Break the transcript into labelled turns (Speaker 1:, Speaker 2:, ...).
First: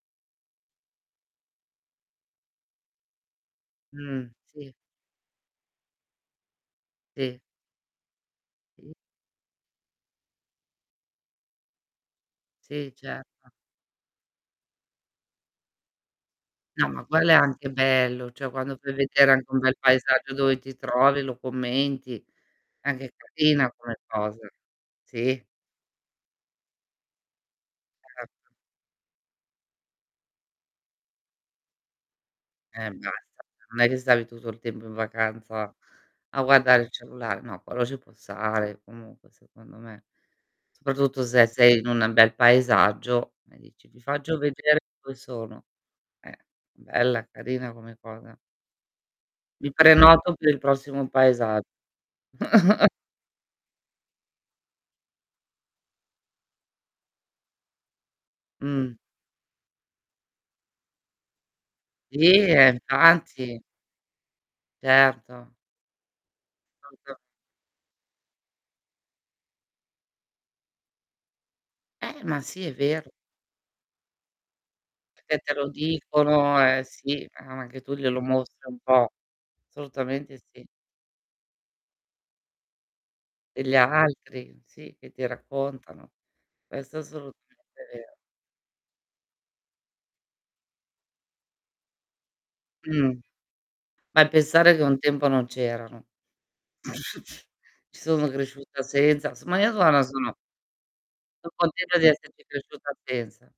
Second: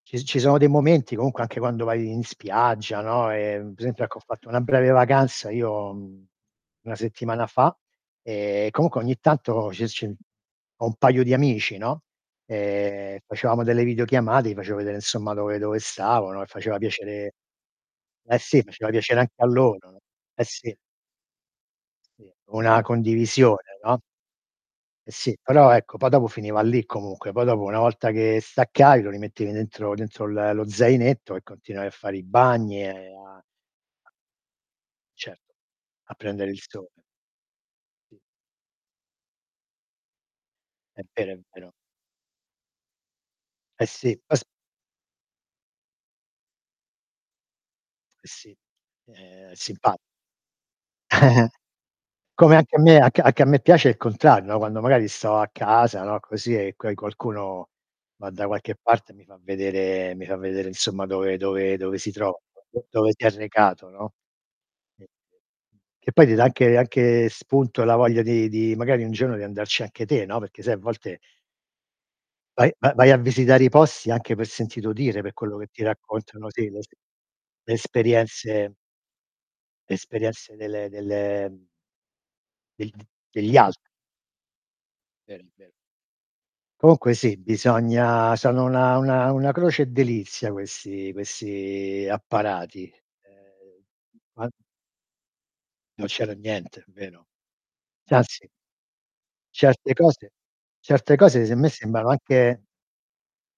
Speaker 1: Ci ci sono dei momenti comunque anche quando vai in spiaggia, no, e per esempio, ecco ho
Speaker 2: Mh,
Speaker 1: fatto una
Speaker 2: sì.
Speaker 1: breve vacanza io, mhmm, 1
Speaker 2: Sì.
Speaker 1: settimana fa e,
Speaker 2: Sì.
Speaker 1: comunque ogni tanto ci s c ho un paio di amici, no.
Speaker 2: Sì,
Speaker 1: E,
Speaker 2: certo.
Speaker 1: facevamo delle videochiamate, gli facevo vedere insomma dove dove stavo, no, e faceva
Speaker 2: No, ma quello
Speaker 1: piacere
Speaker 2: è anche bello,
Speaker 1: eh
Speaker 2: cioè
Speaker 1: sì,
Speaker 2: quando
Speaker 1: faceva
Speaker 2: fai
Speaker 1: piacere
Speaker 2: vedere
Speaker 1: anche a
Speaker 2: anche un bel
Speaker 1: loro.
Speaker 2: paesaggio
Speaker 1: Eh
Speaker 2: dove ti
Speaker 1: sì.
Speaker 2: trovi, lo commenti,
Speaker 1: Sì. Una
Speaker 2: è anche
Speaker 1: condivisione,
Speaker 2: carina come
Speaker 1: no.
Speaker 2: cosa.
Speaker 1: Eh sì,
Speaker 2: Sì.
Speaker 1: però ecco, poi dopo finiva lì comunque, poi dopo una volta che
Speaker 2: Esatto.
Speaker 1: staccavi lo rimettevi dentro dentro l lo zainetto e continuavi a fare i bagni e
Speaker 2: Eh, basta. Non è che
Speaker 1: a
Speaker 2: stavi tutto il tempo in
Speaker 1: Certo,
Speaker 2: vacanza
Speaker 1: a
Speaker 2: a
Speaker 1: prendere il
Speaker 2: guardare
Speaker 1: sole.
Speaker 2: il cellulare. No, quello ci può stare comunque secondo me.
Speaker 1: È
Speaker 2: Soprattutto
Speaker 1: vero, è
Speaker 2: se
Speaker 1: vero.
Speaker 2: sei in un an bel paesaggio e
Speaker 1: Eh
Speaker 2: dici: "ti
Speaker 1: sì,
Speaker 2: faccio
Speaker 1: poi sp
Speaker 2: vedere dove sono." Eh. Bella, carina come
Speaker 1: Eh
Speaker 2: cosa.
Speaker 1: sì ehm,
Speaker 2: Mi
Speaker 1: simpat
Speaker 2: prenoto per il prossimo paesa
Speaker 1: Come anche a me, anc anche a me piace il contrario, no, quando magari sto a casa, no, così e coi qualcuno, va da qualche
Speaker 2: Mh.
Speaker 1: parte e mi fa vedere mi fa vedere insomma dove dove dove si
Speaker 2: Sì,
Speaker 1: trova,
Speaker 2: e
Speaker 1: d dove si è
Speaker 2: infatti.
Speaker 1: recato, no. Sì.
Speaker 2: Certo.
Speaker 1: Che poi ti dà anche
Speaker 2: [unintelligible]
Speaker 1: anche spunto la voglia di di magari un giorno di andarci anche te, no, perché sai a volte
Speaker 2: Eh, ma sì
Speaker 1: vai
Speaker 2: è
Speaker 1: va vai
Speaker 2: vero.
Speaker 1: a visitare i posti anche per sentito dire, per
Speaker 2: Perché te
Speaker 1: quello che
Speaker 2: lo
Speaker 1: ti raccontano,
Speaker 2: dicono,
Speaker 1: sì lo
Speaker 2: eh,
Speaker 1: se
Speaker 2: sì, ma
Speaker 1: le
Speaker 2: anche tu glielo mostri
Speaker 1: esperienze
Speaker 2: un po'.
Speaker 1: le
Speaker 2: Assolutamente
Speaker 1: esperienze
Speaker 2: sì.
Speaker 1: delle delle degl degli
Speaker 2: Degli
Speaker 1: altr
Speaker 2: altri, sì, che ti
Speaker 1: Vero, è vero.
Speaker 2: raccontano. Questo è
Speaker 1: Comunque sì,
Speaker 2: assolutamente vero.
Speaker 1: bisogna sono una una una croce e delizia questi questi apparati.
Speaker 2: Mh,
Speaker 1: Ehm,
Speaker 2: beh,
Speaker 1: an
Speaker 2: pensare che un tempo non c'erano.
Speaker 1: Non c'era niente, vero?
Speaker 2: Ci
Speaker 1: Se
Speaker 2: sono
Speaker 1: anzi
Speaker 2: cresciuta senza. Sm [unintelligible]
Speaker 1: certe
Speaker 2: ora
Speaker 1: cose
Speaker 2: sono
Speaker 1: certe cose
Speaker 2: So'
Speaker 1: se a me
Speaker 2: contenta di
Speaker 1: sembrano
Speaker 2: esserci
Speaker 1: anche
Speaker 2: cresciuta senza.